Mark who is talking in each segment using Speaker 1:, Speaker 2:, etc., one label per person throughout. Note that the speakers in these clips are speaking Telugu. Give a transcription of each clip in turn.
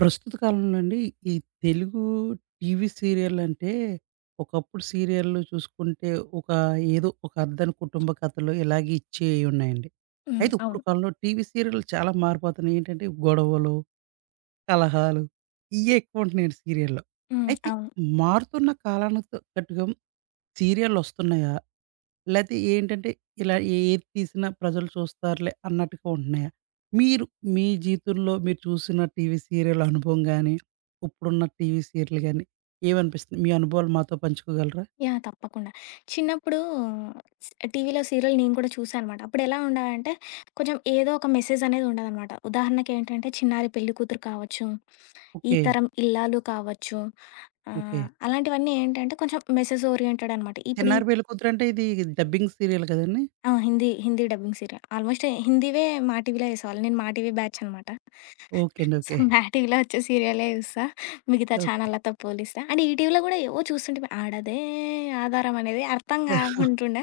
Speaker 1: ప్రస్తుత కాలంలో అండి ఈ తెలుగు టీవీ సీరియల్ అంటే ఒకప్పుడు సీరియల్లు చూసుకుంటే ఒక ఏదో ఒక అద్దని కుటుంబ కథలు ఇలాగే ఇచ్చేవి ఉన్నాయండి.
Speaker 2: హ్మ్.
Speaker 1: అయితే
Speaker 2: అవును.
Speaker 1: ఇప్పుడు కాలంలో టీవీ సీరియల్లు చాలా మారిపోతున్నాయి. ఏంటంటే గొడవలు, కలహాలు ఇయ్యే ఎక్కువ ఉంటున్నాయండి సీరియల్‌లో.
Speaker 2: హ్మ్.
Speaker 1: అయితే
Speaker 2: అవును.
Speaker 1: మారుతున్న కాలానికి తగ్గట్టుగా సీరియల్‌లు వస్తున్నాయా? లేతే ఏంటంటే ఇలా ఏది తీసినా ప్రజలు చూస్తారులే అన్నట్టుగా ఉంటున్నాయా? మీరు మీ జీవితంలో మీరు చూసిన టీవీ సీరియల్ అనుభవం గాని, ఇప్పుడున్న టీవీ సీరియల్ గాని ఏమనిపిస్తుంది? మీ అనుభవాలు మాతో పంచుకోగలరా?
Speaker 2: యాహ్! తప్పకుండా. చిన్నప్పుడు టీవీలో సీరియల్ నేను కూడా చూసా అనమాట. అప్పుడెలా ఉండాలంటే, కొంచెం ఏదో ఒక మెసేజ్ అనేది ఉండదనమాట. ఉదాహరణకేంటంటే, 'చిన్నారి పెళ్ళికూతురు' కావచ్చు, ఈ
Speaker 1: ఓకే.
Speaker 2: తరం ఇల్లాలు కావచ్చు,
Speaker 1: ఓకే.
Speaker 2: అలాంటివన్నీ ఏంటంటే, కొంచెం మెసేజ్ ఓరియెంటెడ్ అనమాట. ఇప్పుడు
Speaker 1: 'చిన్నారి పెళ్ళికూతురు' అంటే ఇది డబ్బింగ్ సీరియల్ కదండీ!
Speaker 2: ఆ! Hindi dubbing serial. ఆల్మోస్ట్ హిందీవే మా టీవీలో ఏసేవాళ్ళు. నేను మా టీవీ బ్యాచ్ అనమాట.
Speaker 1: ఓకే అండి.
Speaker 2: So,
Speaker 1: okay.
Speaker 2: మా టీవీలో వచ్చే సీరియలే చూస్తా మిగతా
Speaker 1: ఓకే.
Speaker 2: ఛానళ్ళతో పోలిస్తే. అండ్ ఈటీవీలో గూడా ఏవో చూస్తుంటిమి. ఆడదే ఆధారం అనేది అర్థం కాకుంటుండే.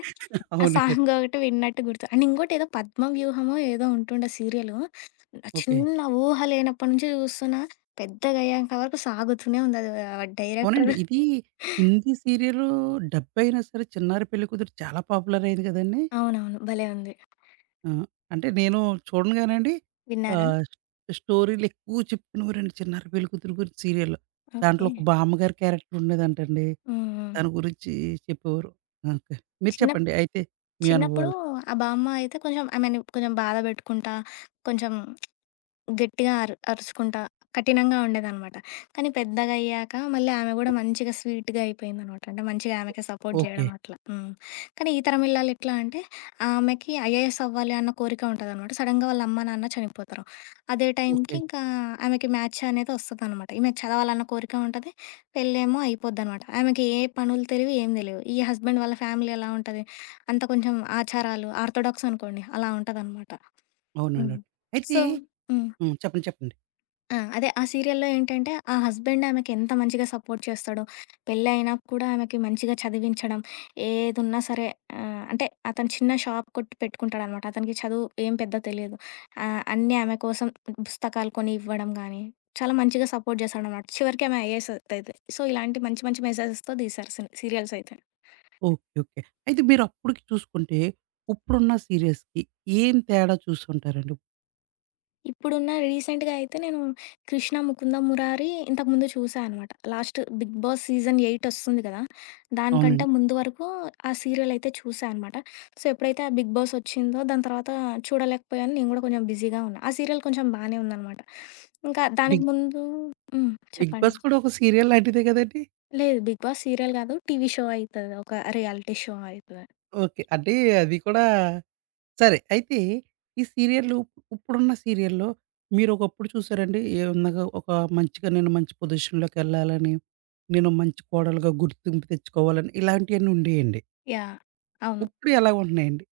Speaker 2: ఆ
Speaker 1: అవునండి.
Speaker 2: సాంగ్ ఒకటి విన్నట్టు గుర్తు. అండ్ ఇంకోటేదో పద్మవ్యూహమో ఏదో ఉంటుండే సీరియలు. నా
Speaker 1: ఓకే.
Speaker 2: చిన్న ఊహ లేనప్పటి నుంచి చూస్తున్నా. పెద్దగయ్యేంత వరకు సాగుతూనే ఉందది. ఆ డైరెక్టర్
Speaker 1: అవునండి. ఇది హిందీ సీరియలు డబ్ అయినా సరే 'చిన్నారి పెళ్ళికూతురు' చాలా పాపులర్ అయింది కదండీ!
Speaker 2: అవునవును. భలే ఉంది.
Speaker 1: ఆ! అంటే నేను చూడను గానండి.
Speaker 2: విన్నారా?
Speaker 1: ఆహ్, స్టోరీలెక్కువ చెప్పుకునేవారండి 'చిన్నారి పెళ్ళికూతురు' గురించి సీరియల్‌లో.
Speaker 2: ఓకే.
Speaker 1: దాంట్లో ఒక బామ్మ గారి క్యారెక్టర్ ఉండేదంటండి.
Speaker 2: హ్మ్. హ్మ్.
Speaker 1: దాని గురించి చెప్పేవారు. ఓకే. మీరు
Speaker 2: చిన్న
Speaker 1: చెప్పండి అయితే మీ
Speaker 2: చిన్నప్పుడు
Speaker 1: అనుభవాలు.
Speaker 2: ఆ బామ్మ అయితే కొంచెం ఆమెని కొంచెం బాధ పెట్టుకుంటా, కొంచెం గట్టిగా అరుచుకుంటా, కఠినంగా ఉండేదనమాట. కానీ పెద్దగయ్యాక మళ్ళీ ఆమె గూడా
Speaker 1: ఓ
Speaker 2: మంచిగా స్వీట్‌గా అయిపోయిందనమాట. అంటే మంచిగా
Speaker 1: ఓ
Speaker 2: ఆమెకే సపోర్ట్
Speaker 1: ఓకే.
Speaker 2: జేయడం అట్లా. హ్మ్. కానీ ఈ తరం ఇల్లాలు ఎట్లా అంటే, ఆమెకి ఐఏఎస్ అవ్వాలి అన్న కోరిక ఉంటదనమాట. సడెన్‌గా వాళ్ళ అమ్మ, నాన్న చనిపోతారు. అదే టైంకి
Speaker 1: ఓకే.
Speaker 2: ఇంకా ఆమెకి మ్యాచ్ అనేది వస్తదనమాట. ఈమెకి చదవాలన్న కోరిక ఉంటది, పెళ్ళేమో అయిపోద్దనమాట. ఆమెకి ఏ పనులు తెలివు, ఏం తెలివు. ఈ హస్బెండ్ వాళ్ళ ఫ్యామిలీ ఎలా ఉంటది, అంతా కొంచెం ఆచారాలు ఆర్థోడాక్స్ అనుకోండి అలా ఉంటదనమాట. హ్మ్.
Speaker 1: అవునండి. అయితే
Speaker 2: సో హ్మ్.
Speaker 1: హ్మ్. చెప్పండి. చెప్పండి.
Speaker 2: ఆ! అదే ఆ సీరియల్‌లో ఏంటంటే, ఆ హస్బెండ్ ఆమెకెంత మంచిగా సపోర్ట్ చేస్తాడో, పెళ్లయినా కూడా ఆమెకి మంచిగా చదివించడం, ఏదున్నా సరే అంటే అతను చిన్న షాప్ కొట్టి పెట్టుకుంటాడనమాట. అతనికి చదువు ఏం పెద్ద తెలీదు. అన్నీ ఆమె కోసం పుస్తకాలు కొని ఇవ్వడం గానీ, చాలా మంచిగా సపోర్ట్ చేస్తాడనమాట. చివరికి ఆమె ఐఏఎస్ అవుతది. సో, ఇలాంటి మంచి మంచి మెసేజెస్‌తో తీశారు సిన్ సీరియల్స్ అయితే.
Speaker 1: ఓకే. ఓకే. అయితే మీరప్పుడికి చూసుకుంటే, ఇప్పుడున్న సీరియల్స్‌కి ఏం తేడా చూసుంటారండి?
Speaker 2: ఇప్పుడున్న రీసెంట్‌గా అయితే నేను 'కృష్ణ ముకుంద మురారి' ఇంతకుముందు చూసా అనమాట. లాస్ట్ 'బిగ్ బాస్' సీజన్ 8 వస్తుంది కదా! దానికంటే
Speaker 1: అవునండి.
Speaker 2: ముందు వరకు ఆ సీరియల్ అయితే చూసా అనమాట. సో, ఎప్పుడైతే ఆ 'బిగ్ బాస్' వచ్చిందో దాని తర్వాత చూడలేకపోయాను. నేను కూడా కొంచెం బిజీగా ఉన్నా. ఆ సీరియల్ కొంచెం బానే ఉందనమాట. ఇంకా దానికి
Speaker 1: బిగ్
Speaker 2: ముందు హ్మ్.
Speaker 1: 'బిగ్
Speaker 2: చెప్పండి.
Speaker 1: బాస్' కూడా ఒక సీరియల్ లాంటిదే గదండీ?
Speaker 2: లేదు, 'బిగ్ బాస్' సీరియల్ కాదు. టీవీ షో అయితది. ఒక రియాలిటీ షో అయితది.
Speaker 1: ఓకే. అంటే అది కూడా సరే. అయితే ఈ సీరియల్‌లు ఇప్పుడున్న సీరియల్‌లో మీరొకప్పుడు చూసారండి ఏమనగా ఒక మంచిగా నేను మంచి పొజిషన్‌లోకెళ్ళాలని, నేను మంచి కోడలుగా గుర్తింపు తెచ్చుకోవాలని ఇలాంటియన్నీ ఉండేయండి.
Speaker 2: యాహ్! అవును.
Speaker 1: ఇప్పుడు ఎలా ఉంటున్నాయండి.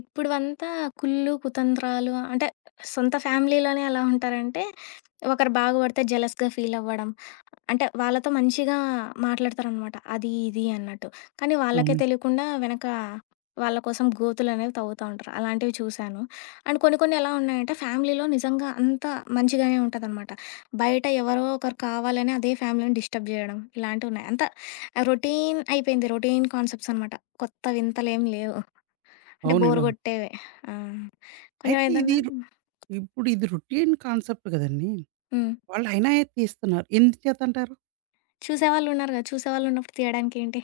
Speaker 2: ఇప్పుడువంతా కుళ్ళు, కుతంత్రాలు అంటే సొంత ఫ్యామిలీలోనే ఎలా ఉంటారంటే, ఒకరు బాగుపడితే జెలస్‌గా ఫీల్ అవ్వడం. అంటే వాళ్ళతో మంచిగా మాట్లాడతారనమాట. అది, ఇది అన్నట్టు. కానీ వాళ్ళకే
Speaker 1: అవునండి.
Speaker 2: తెలియకుండా వెనక వాళ్ళ కోసం గోతులనేవి తవ్వుతా ఉంటారు. అలాంటివి చూశాను. అండ్ కొన్ని కొన్ని ఎలా ఉన్నాయంటే ఫ్యామిలీలో నిజంగా అంతా మంచిగానే ఉంటదనమాట. బయట ఎవరో ఒకరు కావాలని అదే ఫ్యామిలీని డిస్టర్బ్ జేయడం ఇలాంటివున్నాయి. అంతా రొటీన్ అయిపోయింది. రొటీన్ కాన్సెప్ట్స్ అనమాట. కొత్త వింతలేం లేవు. అంటే బోర్
Speaker 1: అవునండి. అవును.
Speaker 2: కొట్టేవే. ఆ! కొంచెం
Speaker 1: అయితే ఇది
Speaker 2: ఏదన్నా
Speaker 1: రు ఇప్పుడు ఇది రొటీన్ కాన్సెప్ట్ కదండీ!
Speaker 2: హ్మ్.
Speaker 1: వాళ్ళయినా తీస్తున్నారు. ఎందుచేతంటారు?
Speaker 2: చూసేవాళ్ళున్నారు గదా! చూసేవాళ్ళున్నప్పుడు తీయడానికేంటి?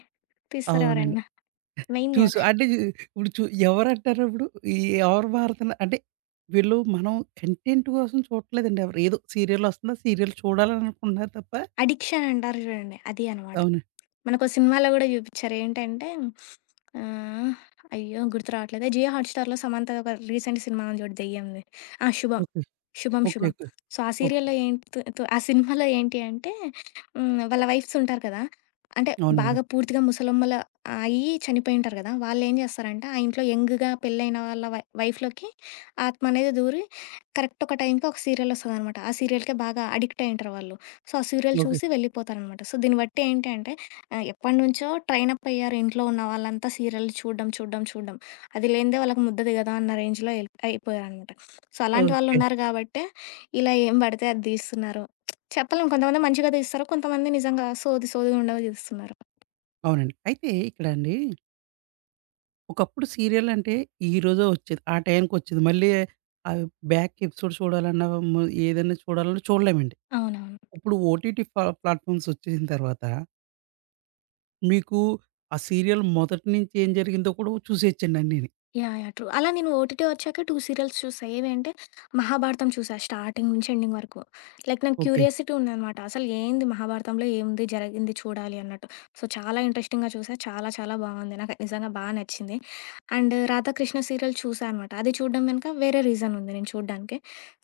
Speaker 2: తీస్తారు
Speaker 1: అవునండి.
Speaker 2: ఎవరైనా. మెయిన్‌గా
Speaker 1: చూసు అంటే ఇప్పుడు చు ఎవరంటారప్పుడు? ఈ ఎవరు మారుతున్న అంటే వీళ్ళు మనం కంటెంట్ కోసం చూడట్లేదండి ఎవరు. ఏదో సీరియల్ వస్తుందా? సీరియల్ చూడాలని అనుకుంటున్నారు తప్ప
Speaker 2: అడిక్షన్ అంటారు చూడండి. అది అనమాట.
Speaker 1: అవును.
Speaker 2: మనకో సినిమాలో గూడా జూపిచ్చారు. ఏంటంటే ఆహ్, అయ్యో! గుర్తు రావట్లేదు. జియో హాట్‌స్టార్‌లో సమంతది ఒక రీసెంట్ సినిమా ఉంది జూడు దెయ్యంది. ఆ! 'శుభం'.
Speaker 1: Okay.
Speaker 2: 'Shubham
Speaker 1: okay.
Speaker 2: Shubham.'
Speaker 1: Okay.
Speaker 2: So, ఆ
Speaker 1: ఓకే.
Speaker 2: సీరియల్‌లో ఏంటి ఆ సినిమాలో ఏంటి అంటే హ్మ్, వాళ్ళ వైఫ్స్ ఉంటారు కదా! అంటే
Speaker 1: అవునండి.
Speaker 2: బాగా పూర్తిగా ముసలమ్మలు అయ్యి చనిపోయుంటారు గదా! వాళ్ళేం జేస్తారంటే, ఆ ఇంట్లో యంగ్‌గా పెళ్ళైన వాళ్ళ వైఫ్‌లోకి ఆత్మ అనేది దూరి కరెక్ట్ ఒక టైంకి ఒక సీరియల్ ఒస్తదనమాట. ఆ సీరియల్‌కే బాగా అడిక్ట్ అయ్యుంటారు వాళ్ళు. సో, ఆ సీరియల్
Speaker 1: ఓకే.
Speaker 2: చూసి వెళ్ళిపోతారనమాట. సో, దీన్ని బట్టి ఏంటి అంటే ఆ! ఎప్పటినుంచో ట్రైనప్ అయ్యారు ఇంట్లో ఉన్న వాళ్ళంతా సీరియల్‌లు చూడడం, చూడడం, చూడడం. అది లేనిదే వాళ్ళకి ముద్ద దిగదా అన్న రేంజ్‌లో ఎల్ అయిపోయారనమాట. సో, అలాంటి
Speaker 1: ఓకే.
Speaker 2: వాళ్ళున్నారు గాబట్టే ఇలా ఏం పడితే అది తీస్తున్నారు. చెప్పలేం, కొంతమంది మంచిగా తీస్తారు. కొంతమంది నిజంగా సోది సోదిగుండవి తీస్తున్నారు.
Speaker 1: అవునండి. అయితే ఇక్కడండి ఒకప్పుడు సీరియల్ అంటే ఈరోజే వచ్చేది. ఆ టైంకొచ్చేది. మళ్ళీ ఆహ్, బ్యాక్ ఎపిసోడ్ చూడాలన్నా ము ఏదైనా చూడాలన్నా చూడలేమండి.
Speaker 2: అవునవును.
Speaker 1: ఇప్పుడు ఓటీటీ ప్లాట్‌ఫామ్స్ వచ్చేసిన తర్వాత మీకు ఆ సీరియల్ మొదటి నుంచి ఏం జరిగిందో కూడా చూసేయచ్చండి అన్నీని.
Speaker 2: యాహ్! యాహ్! ట్రూ. అలా నేను ఓటీటీ వచ్చాక 2 సీరియల్స్ చూసా. ఏవంటే 'మహాభారతం' చూసా స్టార్టింగ్ నుంచి ఎండింగ్ వరకు. లైక్ నాకు
Speaker 1: ఓకే.
Speaker 2: క్యూరియాసిటీ ఉందనమాట. అసలు ఏంది 'మహాభారతంలో' ఏముంది జరిగింది చూడాలి అన్నట్టు. సో, చాలా ఇంట్రెస్టింగ్‌గా చూసా. చాలా చాలా బాగుంది. నాకు నిజంగా నచ్చింది. అండ్ 'రాధాకృష్ణ' సీరియల్ చూసా అనమాట. అది చూడడం వెనక వేరే రీజన్ ఉంది నేను చూడడానికి.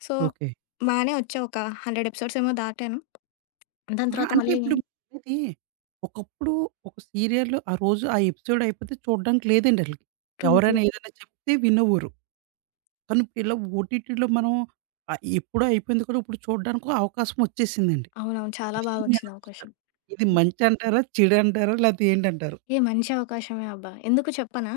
Speaker 2: So,
Speaker 1: okay.
Speaker 2: బానే వచ్చా ఒక 100 ఎపిసోడ్స్ ఏమో దాటాను. దాని
Speaker 1: అహా!
Speaker 2: తర్వాత
Speaker 1: అంటే
Speaker 2: మళ్ళీ
Speaker 1: ఇప్పుడు అనేది ఒకప్పుడు ఒక సీరియల్ ఆ రోజు ఆ ఎపిసోడ్ అయిపోతే చూడడానికి లేదండి అసలకి.
Speaker 2: ట్రూ. ట్రూ.
Speaker 1: ఎవరైనా ఏదైనా చెప్తే వినేవారు. కానీ ఇప్పుడు ఇలా ఓటీటీలో మనం ఎప్పుడో అయిపోయింది కూడా ఇప్పుడు చూడడానికి అవకాశం వచ్చేసిందండి.
Speaker 2: అవునవును. చాలా బాగా
Speaker 1: దీన్ని ఎలా
Speaker 2: వచ్చింది అవకాశం.
Speaker 1: చూస్తారు? ఇది మంచి అంటారా? చెడు అంటారా? లేతే ఏంటంటారు?
Speaker 2: ఏ మంచి అవకాశమే అబ్బా! ఎందుకు చెప్పనా?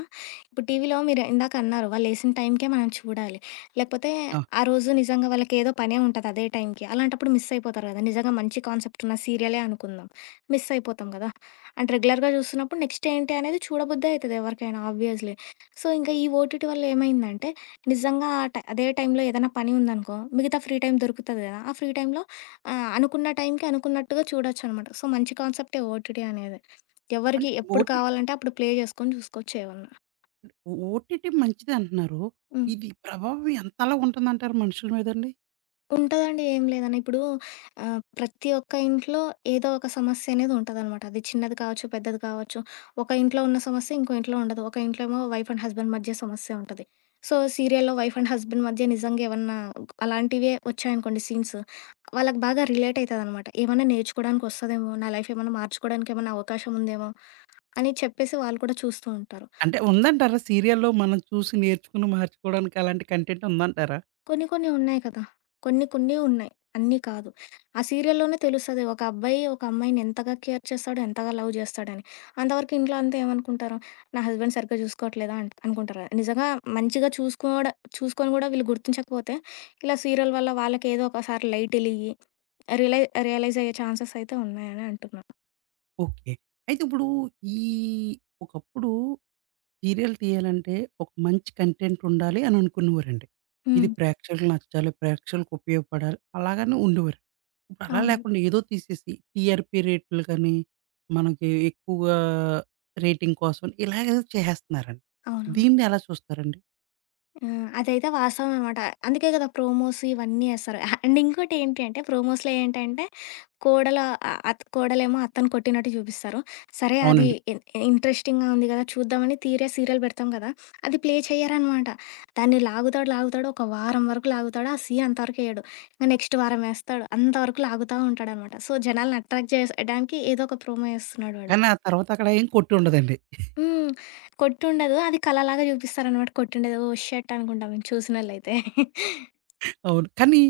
Speaker 2: ఇప్పుడు టీవీలో మీరు ఇందాక అన్నారు, వాళ్ళేసిన టైంకే మనం చూడాలి. లేకపోతే
Speaker 1: ఆ!
Speaker 2: ఆ రోజు నిజంగా వాళ్ళకేదో పనే ఉంటది అదే టైంకి. అలాంటప్పుడు మిస్ అయిపోతారు కదా! నిజంగా మంచి కాన్సెప్ట్ ఉన్న సీరియలే అనుకుందాం. మిస్ అయిపోతాం కదా! అండ్ రెగ్యులర్‌గా చూస్తున్నప్పుడు నెక్స్ట్ ఏంటి అనేది చూడబుద్దే అయితది ఎవరికైనా ఆబ్వియస్‌లీ. సో, ఇంకా ఈ ఓటీటీ వల్ల ఏమైందంటే నిజంగా ఆ అదే టైంలో ఏదైనా పని ఉందనుకో, మిగతా ఫ్రీ టైమ్ దొరుకుతది కదా! ఆ ఫ్రీ టైమ్‌లో అనుకున్న టైంకి అనుకున్నట్టుగా చూడొచ్చనమాట. సో, మంచి కాన్సెప్టే ఓటీటీ అనేది. ఎవరికి
Speaker 1: అంటే
Speaker 2: ఎప్పుడు
Speaker 1: ఓటీటీ
Speaker 2: కావాలంటే అప్పుడు ప్లే చేసుకొని చూసుకోవచ్చు ఏమన్నా.
Speaker 1: ఓటీటీ మంచిదే అంటున్నారు.
Speaker 2: హ్మ్.
Speaker 1: ఇది ప్రభావం ఎంతలా ఉంటుందంటారు మనుషుల మీదండి?
Speaker 2: ఉంటదండి. ఏం లేదని. ఇప్పుడు ప్రతి ఒక్క ఇంట్లో ఏదో ఒక సమస్య అనేది ఉంటదనమాట. అది చిన్నది కావచ్చు, పెద్దది కావచ్చు. ఒక ఇంట్లో ఉన్న సమస్య ఇంకో ఇంట్లో ఉండదు. ఒక ఇంట్లో ఏమో వైఫ్ అండ్ హస్బెండ్ మధ్య సమస్య ఉంటది. సో, సీరియల్‌లో వైఫ్ అండ్ హస్బెండ్ మధ్య నిజంగా ఏమన్నా అలాంటివే వచ్చాయనుకోండి సీన్స్, వాళ్ళకి బాగా రిలేట్ అయితదనమాట. ఏమన్నా నేర్చుకోవడానికి వస్తదేమో! నా లైఫ్ ఏమన్నా మార్చుకోవడానికి ఏమన్నా అవకాశం ఉందేమో! అని చెప్పేసి వాళ్ళు కూడా చూస్తూ ఉంటారు.
Speaker 1: అంటే ఉందంటారా? సీరియల్‌లో మనం చూసి నేర్చుకుని మార్చుకోవడానికి అలాంటి కంటెంట్ ఉందంటారా?
Speaker 2: కొన్ని కొన్ని ఉన్నాయి కదా! కొన్ని కొన్ని ఉన్నాయి. అన్నీ కాదు. ఆ సీరియల్‌లోనే తెలుస్తది. ఒక అబ్బాయి ఒక అమ్మాయిని ఎంతగా కేర్ చేస్తాడో, ఎంతగా లవ్ చేస్తాడని. అంతవరకు ఇంట్లో అంతా ఏమనుకుంటారు? నా హస్బెండ్ సరిగ్గా చూసుకోవట్లేదా అంట్ అనుకుంటారు. నిజంగా మంచిగా చూసుకొని కూడా వీళ్ళు గుర్తించకపోతే, ఇలా సీరియల్ వల్ల వాళ్ళకి ఏదో ఒకసారి లైట్ ఎలిగి రియలై రియలైజ్ అయ్యే ఛాన్సెస్ అయితే ఉన్నాయని అంటున్నా.
Speaker 1: ఓకే. అయితే ఇప్పుడు ఈ ఒకప్పుడు సీరియల్ తీయాలంటే ఒక మంచి కంటెంట్ ఉండాలి అని అనుకునేవారండి. ఇది
Speaker 2: హ్మ్.
Speaker 1: ప్రేక్షకులకు నచ్చాలి, ప్రేక్షకులకు ఉపయోగపడాలి అలాగని ఉండేవారు. ఇప్పుడు అలా
Speaker 2: అవును.
Speaker 1: లేకుండా ఏదో తీసేసి టీఆర్‌పీ రేట్లు కానీ, మనకి ఎక్కువగా రేటింగ్ కోసం ఇలాగేదో చేసేస్తున్నారండి.
Speaker 2: అవునవును.
Speaker 1: దీన్ని ఎలా చూస్తారండి?
Speaker 2: ఆ! అదైతే వాస్తవం అనమాట. అందుకే కదా! ప్రోమోస్ ఇవన్నీ ఏస్తారు. అహా! అండ్ ఇంకోటి ఏంటి అంటే ప్రోమోస్‌లో ఏంటంటే కోడల ఆహ్, అత్ కోడలేమో అత్తని కొట్టినట్టు చూపిస్తారు. సరే అది
Speaker 1: అవునండి.
Speaker 2: ఇన్ ఇంట్రెస్టింగ్‌గా ఉంది కదా! చూద్దామని తీరా సీరియల్ పెడతాం కదా! అది ప్లే చెయ్యరనమాట. దాన్ని లాగుతాడు, లాగుతాడు ఒక వారం వరకు లాగుతాడు. ఆ సీన్ అంతవరకు ఏయడు. ఇంక నెక్స్ట్ వారం ఏస్తాడు. అంతవరకు లాగుతా ఉంటాడనమాట. సో, జనాల్ని అట్రాక్ట్ చేయడానికి ఏదో ఒక ప్రోమో ఏస్తున్నాడు వాడు.
Speaker 1: కానీ ఆ తర్వాత అక్కడ ఏం కొట్టి ఉండదండి.
Speaker 2: హ్మ్. కొట్టుండదు. అది కళలాగా చూపిస్తారనమాట కొట్టుండేది. ఓహ్! షట్ అనుకుంటాం మేము చూసినోళ్ళైతే.
Speaker 1: అవును. కానీ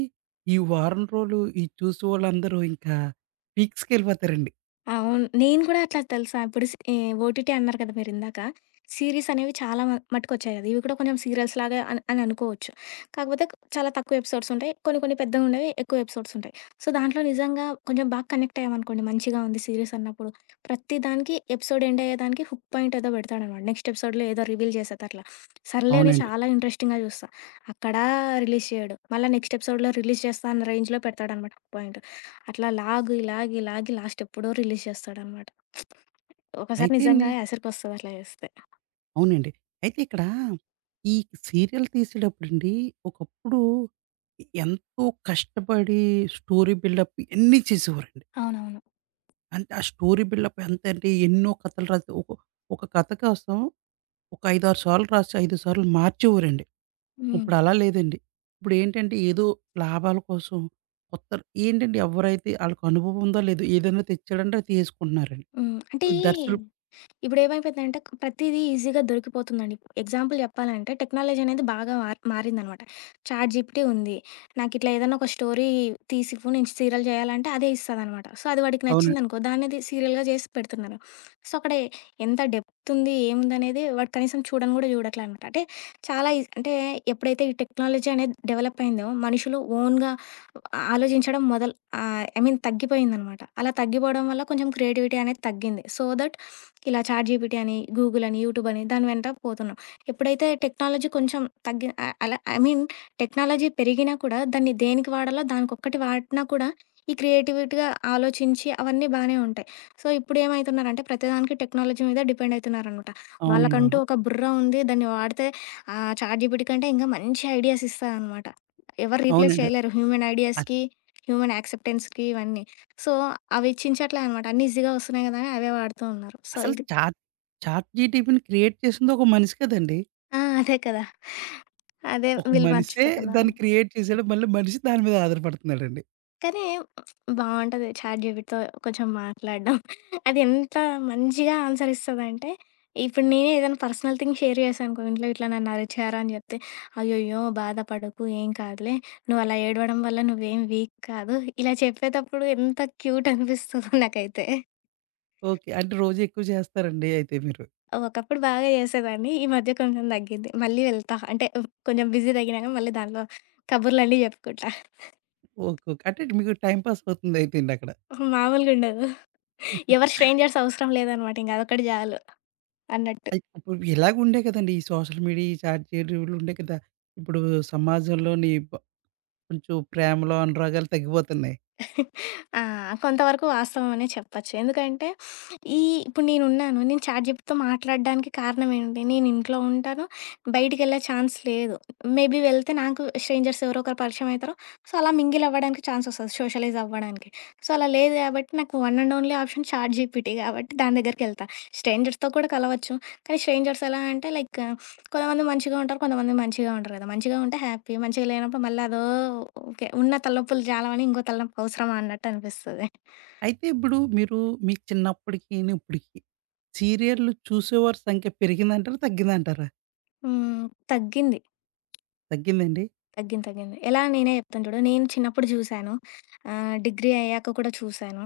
Speaker 1: ఈ వారం రోజులు ఈ చూసేవాళ్ళందరూ ఇంకా పీక్స్‌కెళ్ళిపోతారండి.
Speaker 2: అవును. నేను కూడా అట్లా తెలుసా ఇప్పుడు ఓటీటీ అన్నారు కదా మీరిందాక. సీరీస్ అనేవి చాలా మట్టుకొచ్చాయి కదా! ఇవి కూడా కొంచెం సీరియల్స్ లాగా అని అని అనుకోవచ్చు. కాకపోతే చాలా తక్కువ ఎపిసోడ్స్ ఉంటాయి. కొన్ని కొన్ని పెద్దగుండేవి, ఎక్కువ ఎపిసోడ్స్ ఉంటాయి. సో, దాంట్లో నిజంగా కొంచెం బాగా కనెక్ట్ అయ్యామనుకోండి మంచిగా ఉంది సీరీస్ అన్నప్పుడు. ప్రతి దానికి ఎపిసోడ్ ఎండ్ అయ్యేదానికి హుక్ పాయింట్ ఏదో పెడతాడనమాట. నెక్స్ట్ ఎపిసోడ్‌లో ఏదో రివీల్ చేసేది అట్లా. సర్లే అని
Speaker 1: అవునండి.
Speaker 2: చాలా ఇంట్రెస్టింగ్‌గా చూస్తా. అక్కడా రిలీజ్ చేయడు. మళ్ళా నెక్స్ట్ ఎపిసోడ్‌లో రిలీజ్ చేస్తా అన్న రేంజ్‌లో పెడతాడనమాట హుక్ పాయింట్. అట్లా లాగి, లాగి, లాగి లాస్ట్ ఎప్పుడో రిలీజ్ చేస్తాడనమాట. ఒకసారి నిజంగా
Speaker 1: అయితేండి
Speaker 2: ఎసరికొస్తది అట్లా చేస్తే.
Speaker 1: అవునండి. అయితే ఇక్కడ ఈ సీరియల్ తీసేటప్పుడండి ఒకప్పుడు ఎంతో కష్టపడి స్టోరీ బిల్డప్ ఇయన్నీ చేసేవారండి.
Speaker 2: అవునవును.
Speaker 1: అంటే ఆ స్టోరీ బిల్డప్ ఎంత అంటే ఎన్నో కథలు రాసి ఒక ఒక కథ కోసం ఒక 5, 6 సార్లు రాసి 5 సార్లు మార్చేవారండి.
Speaker 2: హ్మ్.
Speaker 1: ఇప్పుడు అలా లేదండి. ఇప్పుడేంటంటే ఏదో లాభాల కోసం కొత్త ఏంటంటే ఎవరైతే ఆళ్ళకి అనుభవం ఉందో లేదో ఏదైనా తెచ్చాడంటే అది తీసుకుంటున్నారండి.
Speaker 2: హ్మ్. అంటే
Speaker 1: దర్శకులు
Speaker 2: ఇప్పుడేమైపోయిందంటే ప్రతీదీ ఈజీగా దొరికిపోతుందండి. ఎగ్జాంపుల్ చెప్పాలంటే టెక్నాలజీ అనేది బాగా మారిందనమాట. చాట్ జీపీటీ ఉంది. నాకిట్లా ఏదైనా ఒక స్టోరీ తీసివ్వు నేను సీరియల్ చేయాలంటే అదే ఇస్తదనమాట. సో, అది వాడికి
Speaker 1: అవునండి.
Speaker 2: నచ్చిందనుకో దాన్నది సీరియల్‌గా చేసి పెడుతున్నారు. సో, అక్కడ ఎంత డెప్త్ ఉంది, ఏముందనేది వాడు కనీసం చూడను కూడా చూడట్లే అనమాట. అంటే చాలా ఈజ్ అంటే ఎప్పుడైతే ఈ టెక్నాలజీ అనేది డెవలప్ అయిందో మనుషులు ఓన్‌గా ఆలోచించడం మొదలు ఐ మీన్ తగ్గిపోయిందనమాట. అలా తగ్గిపోవడం వల్ల కొంచెం క్రియేటివిటీ అనేది తగ్గింది. సో దట్ ఇలా చాట్‌జీపీటీ అని, గూగుల్ అని, యూట్యూబ్ అని దాని వెంట పోతున్నాం. ఎప్పుడైతే టెక్నాలజీ కొంచెం తగ్గి అలా ఐ మీన్ టెక్నాలజీ పెరిగినా కూడా దాన్ని దేనికి వాడాలో దానికొక్కటి వాడినా కూడా ఈ క్రియేటివిటీగా ఆలోచించి అవన్నీ బానే ఉంటాయి. సో, ఇప్పుడేమైతున్నారంటే ప్రతిదానికి టెక్నాలజీ మీద డిపెండ్ అయితున్నారనమాట.
Speaker 1: అవునండి.
Speaker 2: వాళ్ళకంటూ
Speaker 1: అవును.
Speaker 2: ఒక బుర్ర ఉంది. దాన్ని వాడితే చాట్‌జీపీటీ కంటే ఇంకా మంచి ఐడియాస్ ఇస్తదనమాట. ఎవరు రీప్లేస్
Speaker 1: అవునండి.
Speaker 2: చేయలేరు హ్యూమన్
Speaker 1: అ
Speaker 2: ఐడియాస్‌కి, హ్యూమన్ యాక్సెప్టెన్స్‌కి ఇవన్నీ. సో, అవి చించట్లే అనమాట. అన్నీ ఈజీగా వస్తున్నాయి కదా! అని అవే వాడుతూ ఉన్నారు. సో,
Speaker 1: అసలు
Speaker 2: ఇది
Speaker 1: చాట్‌జీటీపీని క్రియేట్ చేసింది ఒక మనిషి కదండీ!
Speaker 2: ఆ! అదే కదా! అదే
Speaker 1: ఒక
Speaker 2: వీళ్ళు
Speaker 1: మనిషే దాన్ని
Speaker 2: మర్చిపోతున్నారని.
Speaker 1: క్రియేట్ చేసాడు. మళ్ళీ మనిషి దాని మీద ఆధారపడుతున్నాడండి.
Speaker 2: కానీ బావుంటది చాట్‌జీపీటీతో కొంచెం మాట్లాడడం. అది ఎంత మంచిగా ఆన్సర్ ఇస్తదంటే, ఇప్పుడు నేనే ఏదైనా పర్సనల్ థింగ్ షేర్ చేశాననుకో ఇంట్లో ఇట్లా నన్ను అరిచారు అని చెప్తే, "అయ్యయ్యో! బాధపడకు ఏం కాదులే. నువ్వు అలా ఏడవడం వల్ల నువ్వేం వీక్ కాదు." ఇలా చెప్పేటప్పుడు ఎంత క్యూట్ అనిపిస్తదో నాకైతే.
Speaker 1: ఓకే. అంటే రోజు ఎక్కువ చేస్తారండి అయితే మీరు.
Speaker 2: ఒకప్పుడు బాగా చేసేదాన్ని. ఈ మధ్య కొంచెం తగ్గింది. మళ్ళీ వెళ్తా. అంటే కొంచెం బిజీ తగ్గినాక మళ్ళీ దాంట్లో కబుర్లన్నీ చెప్పుకుంటా.
Speaker 1: ఓకే. ఓకే. అంటే మీకు టైమ్ పాస్ అవుతుంది అయితేండి అక్కడ.
Speaker 2: మామూలుగా ఉండదు. ఎవరు స్ట్రేంజర్స్ అవసరం లేదనమాట. ఇంక అదొక్కటి చాలు అన్నట్టు.
Speaker 1: అయితే ఇప్పుడు ఇలాగ ఉండే కదండీ! ఈ సోషల్ మీడియా, ఈ చాట్‌జీటీపీలు ఉండే కదా! ఇప్పుడు సమాజంలోని బ కొంచెం ప్రేమలో అనురాగాలు తగ్గిపోతున్నాయి.
Speaker 2: ఆ! కొంతవరకు వాస్తవం అనే చెప్పొచ్చు. ఎందుకంటే ఈ ఇప్పుడు నేనున్నాను. నేను చాట్‌జీపీటీతో మాట్లాడడానికి కారణం ఏంటి? నేను ఇంట్లో ఉంటాను. బయటికెళ్ళే ఛాన్స్ లేదు. మేబీ వెళ్తే నాకు స్ట్రేంజర్స్ ఎవరో ఒకరు పరిచయం అయితారు. సో, అలా మింగిల్ అవ్వడానికి ఛాన్స్ వస్తది. సోషలైజ్ అవ్వడానికి. సో, అలా లేదు కాబట్టి నాకు one and only option ChatGPT కాబట్టి దాని దగ్గరికెళ్తా. స్ట్రేంజర్స్‌తో కూడా కలవచ్చు. కానీ స్ట్రేంజర్స్ ఎలా అంటే లైక్ కొంతమంది మంచిగా ఉంటారు. కొంతమంది మంచిగా ఉండరు కదా! మంచిగా ఉంటే హ్యాపీ. మంచిగా లేనప్పుడు మళ్ళీ అదో ఓకే. ఉన్న తలనొప్పులు జాలమని ఇంకో తలనొప్పి అవసరమా అన్నట్టు అనిపిస్తది.
Speaker 1: అయితే ఇప్పుడు మీరు మీ చిన్నప్పటికిను, ఇప్పటికి సీరియల్‌లు చూసేవారి సంఖ్య పెరిగిందంటారా? తగ్గిందంటారా?
Speaker 2: హ్మ్. తగ్గింది.
Speaker 1: తగ్గిందండి.
Speaker 2: తగ్గింది. తగ్గింది. ఎలా నేనే చెప్తాను చూడు. నేను చిన్నప్పుడు జూశాను. డిగ్రీ అయ్యాక కూడా చూశాను.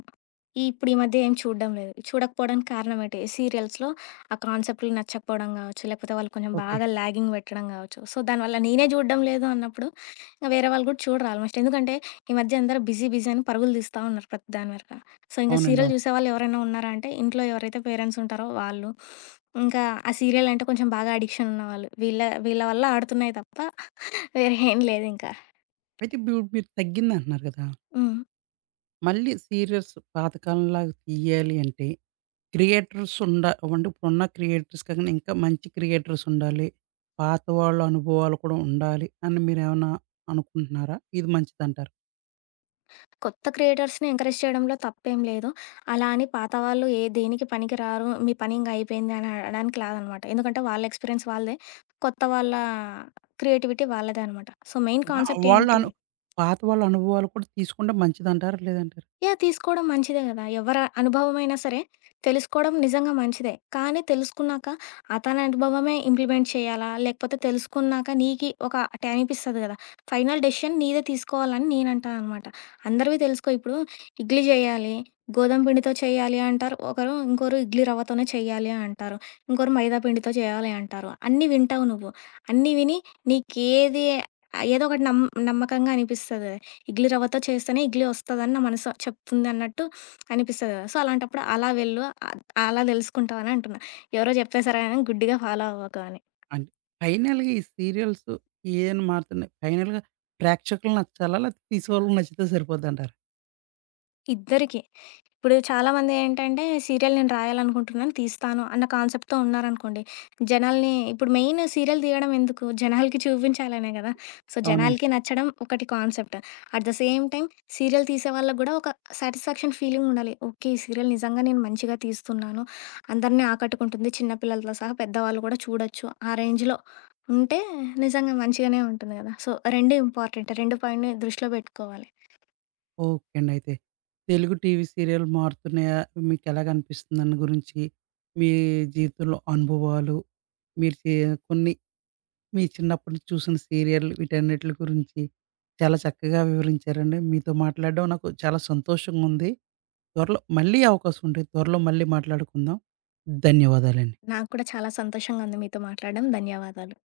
Speaker 2: ఈ ఇప్పుడు ఈ మధ్య ఏం చూడడం లేదు. చూడకపోవడానికి కారణం ఏంటి? సీరియల్స్‌లో ఆ కాన్సెప్ట్‌లు నచ్చకపోవడం గావచ్చు, లేకపోతే వాళ్ళు కొంచెం
Speaker 1: ఓకే.
Speaker 2: బాగా లాగింగ్ పెట్టడం గావచ్చు. సో, దానివల్ల నేనే చూడడం లేదు అన్నప్పుడు, ఇంక వేరే వాళ్ళు కూడా చూడరు ఆల్మోస్ట్. ఎందుకంటే ఈ మధ్య అందరూ బిజీ, బిజీ అని పరుగులు తీస్తా ఉన్నారు ప్రతి దాని వెనక. సో, ఇంక
Speaker 1: అవునండి.
Speaker 2: సీరియల్
Speaker 1: అవును.
Speaker 2: చూసేవాళ్ళు ఎవరైనా ఉన్నారా అంటే, ఇంట్లో ఎవరైతే పేరెంట్స్ ఉంటారో వాళ్ళు. ఇంకా ఆ సీరియల్ అంటే కొంచెం బాగా అడిక్షన్ ఉన్నవాళ్ళు. వీళ్ళ వీళ్ళ వల్ల ఆడుతున్నాయి తప్ప వేరే ఏం లేదింకా.
Speaker 1: అయితే ఇప్పుడు మీరు తగ్గిందంటున్నారు కదా!
Speaker 2: హ్మ్.
Speaker 1: మళ్ళీ సీరియల్స్ పాతకాలంలాగా తీయాలి అంటే క్రియేటర్స్ ఉండ అంటే ఇప్పుడున్న క్రియేటర్స్ కాకుండా ఇంకా మంచి క్రియేటర్స్ ఉండాలి. పాత వాళ్ళ అనుభవాలు కూడా ఉండాలి అని మీరేమన్నా అనుకుంటున్నారా? ఇది మంచిదంటారా?
Speaker 2: కొత్త క్రియేటర్స్‌ని ఎంకరేజ్ చేయడంలో తప్పేం లేదు. అలా అని పాత వాళ్ళు ఏ దేనికి పనికిరారు, మీ పని ఇంక అయిపోయింది అని అనడానికి లేదనమాట. ఎందుకంటే వాళ్ళ ఎక్స్‌పీరియన్స్ వాళ్ళదే. కొత్త వాళ్ళ క్రియేటివిటీ వాళ్ళదే అనమాట. సో, మెయిన్
Speaker 1: వా
Speaker 2: కాన్సెప్ట్
Speaker 1: వాళ్ళ
Speaker 2: ఏంటి
Speaker 1: అను పాత వాళ్ళ అనుభవాలు కూడా తీసుకుంటే మంచిదంటారా? లేదంటారా?
Speaker 2: యాహ్! తీసుకోవడం మంచిదే గదా! ఎవరి అనుభవమైనా సరే తెలుసుకోవడం నిజంగా మంచిదే. కానీ తెలుసుకున్నాక అతని అనుభవమే ఇంప్లిమెంట్ చేయాలా? లేకపోతే తెలుసుకున్నాక నీకి ఒక టైమిస్తది గదా! ఫైనల్ డెసిషన్ నీదే తీసుకోవాలని నేనంటా అనమాట. అందరివి తెలుసుకో, ఇప్పుడు ఇడ్లీ జేయాలి, గోధుమ పిండితో చేయాలి అంటారు. ఒకరు ఇంకోరు ఇడ్లీ రవ్వతోనే చేయాలి అంటారు. ఇంకోరు మైదా పిండితో చేయాలి అంటారు. అన్నీ వింటావు నువ్వు. అన్నీ విని నీకేది ఏదో ఒకటి నమ్మకంగా అనిపిస్తది. ఇడ్లీ రవ్వతో చేస్తేనే ఇడ్లీ వస్తదని నా మనసు చెప్తుంది అన్నట్టు అనిపిస్తది కదా! సో, అలాంటప్పుడు అలా వెళ్ళు. అలా తెలుసుకుంటావని అంటున్నా. ఎవరో చెప్పేసారని గుడ్డిగా ఫాలో అవ్వకు అని.
Speaker 1: అంటే ఫైనల్‌గా ఈ సీరియల్స్ ఏయని మారుతున్నాయి. ఫైనల్‌గా ప్రేక్షకులు నచ్చాలా? లేకపోతే తీసేవాళ్ళకి నచ్చితే సరిపోద్దంటారా?
Speaker 2: ఇద్దరికీ. ఇప్పుడు చాలామంది ఏంటంటే, సీరియల్ నేను రాయాలనుకుంటున్నాను, తీస్తాను అన్న కాన్సెప్ట్‌తో ఉన్నారనుకోండి. జనాల్ని ఇప్పుడు మెయిన్ సీరియల్ తీయడం ఎందుకు? జనాలకి చూపించాలనే కదా! సో,
Speaker 1: అవునండి.
Speaker 2: జనాలకి నచ్చడం ఒకటి concept. At the same time serial తీసే వాళ్ళకి గూడా ఒక సాటిస్ఫాక్షన్ ఫీలింగ్ ఉండాలి. ఓకే. ఈ సీరియల్ నిజంగా నేను మంచిగా తీస్తున్నాను. అందరిని ఆకట్టుకుంటుంది. చిన్న పిల్లలతో సహా పెద్దవాళ్ళు కూడా చూడొచ్చు. ఆ రేంజ్‌లో ఉంటే నిజంగా మంచిగానే ఉంటుంది కదా! So, 2 important. 2 పాయింట్‌ని దృష్టిలో పెట్టుకోవాలి.
Speaker 1: ఓకే అండి. అయితే తెలుగు టీవీ సీరియల్ మారుతున్నాయా? మీకెలాగనిపిస్తుంది దాని గురించి, మీ జీవితంలో అనుభవాలు, మీరు చే కొన్ని మీ చిన్నప్పుడు చూసిన సీరియల్ వీటన్నిటిల గురించి చాలా చక్కగా వివరించారండి. మీతో మాట్లాడడం నాకు చాలా సంతోషంగా ఉంది. త్వరలో మళ్ళీ అవకాశం ఉంటే త్వరలో మళ్ళీ మాట్లాడుకుందాం. ధన్యవాదాలండి.
Speaker 2: నాకు కూడా చాలా సంతోషంగా ఉంది మీతో మాట్లాడడం. ధన్యవాదాలు.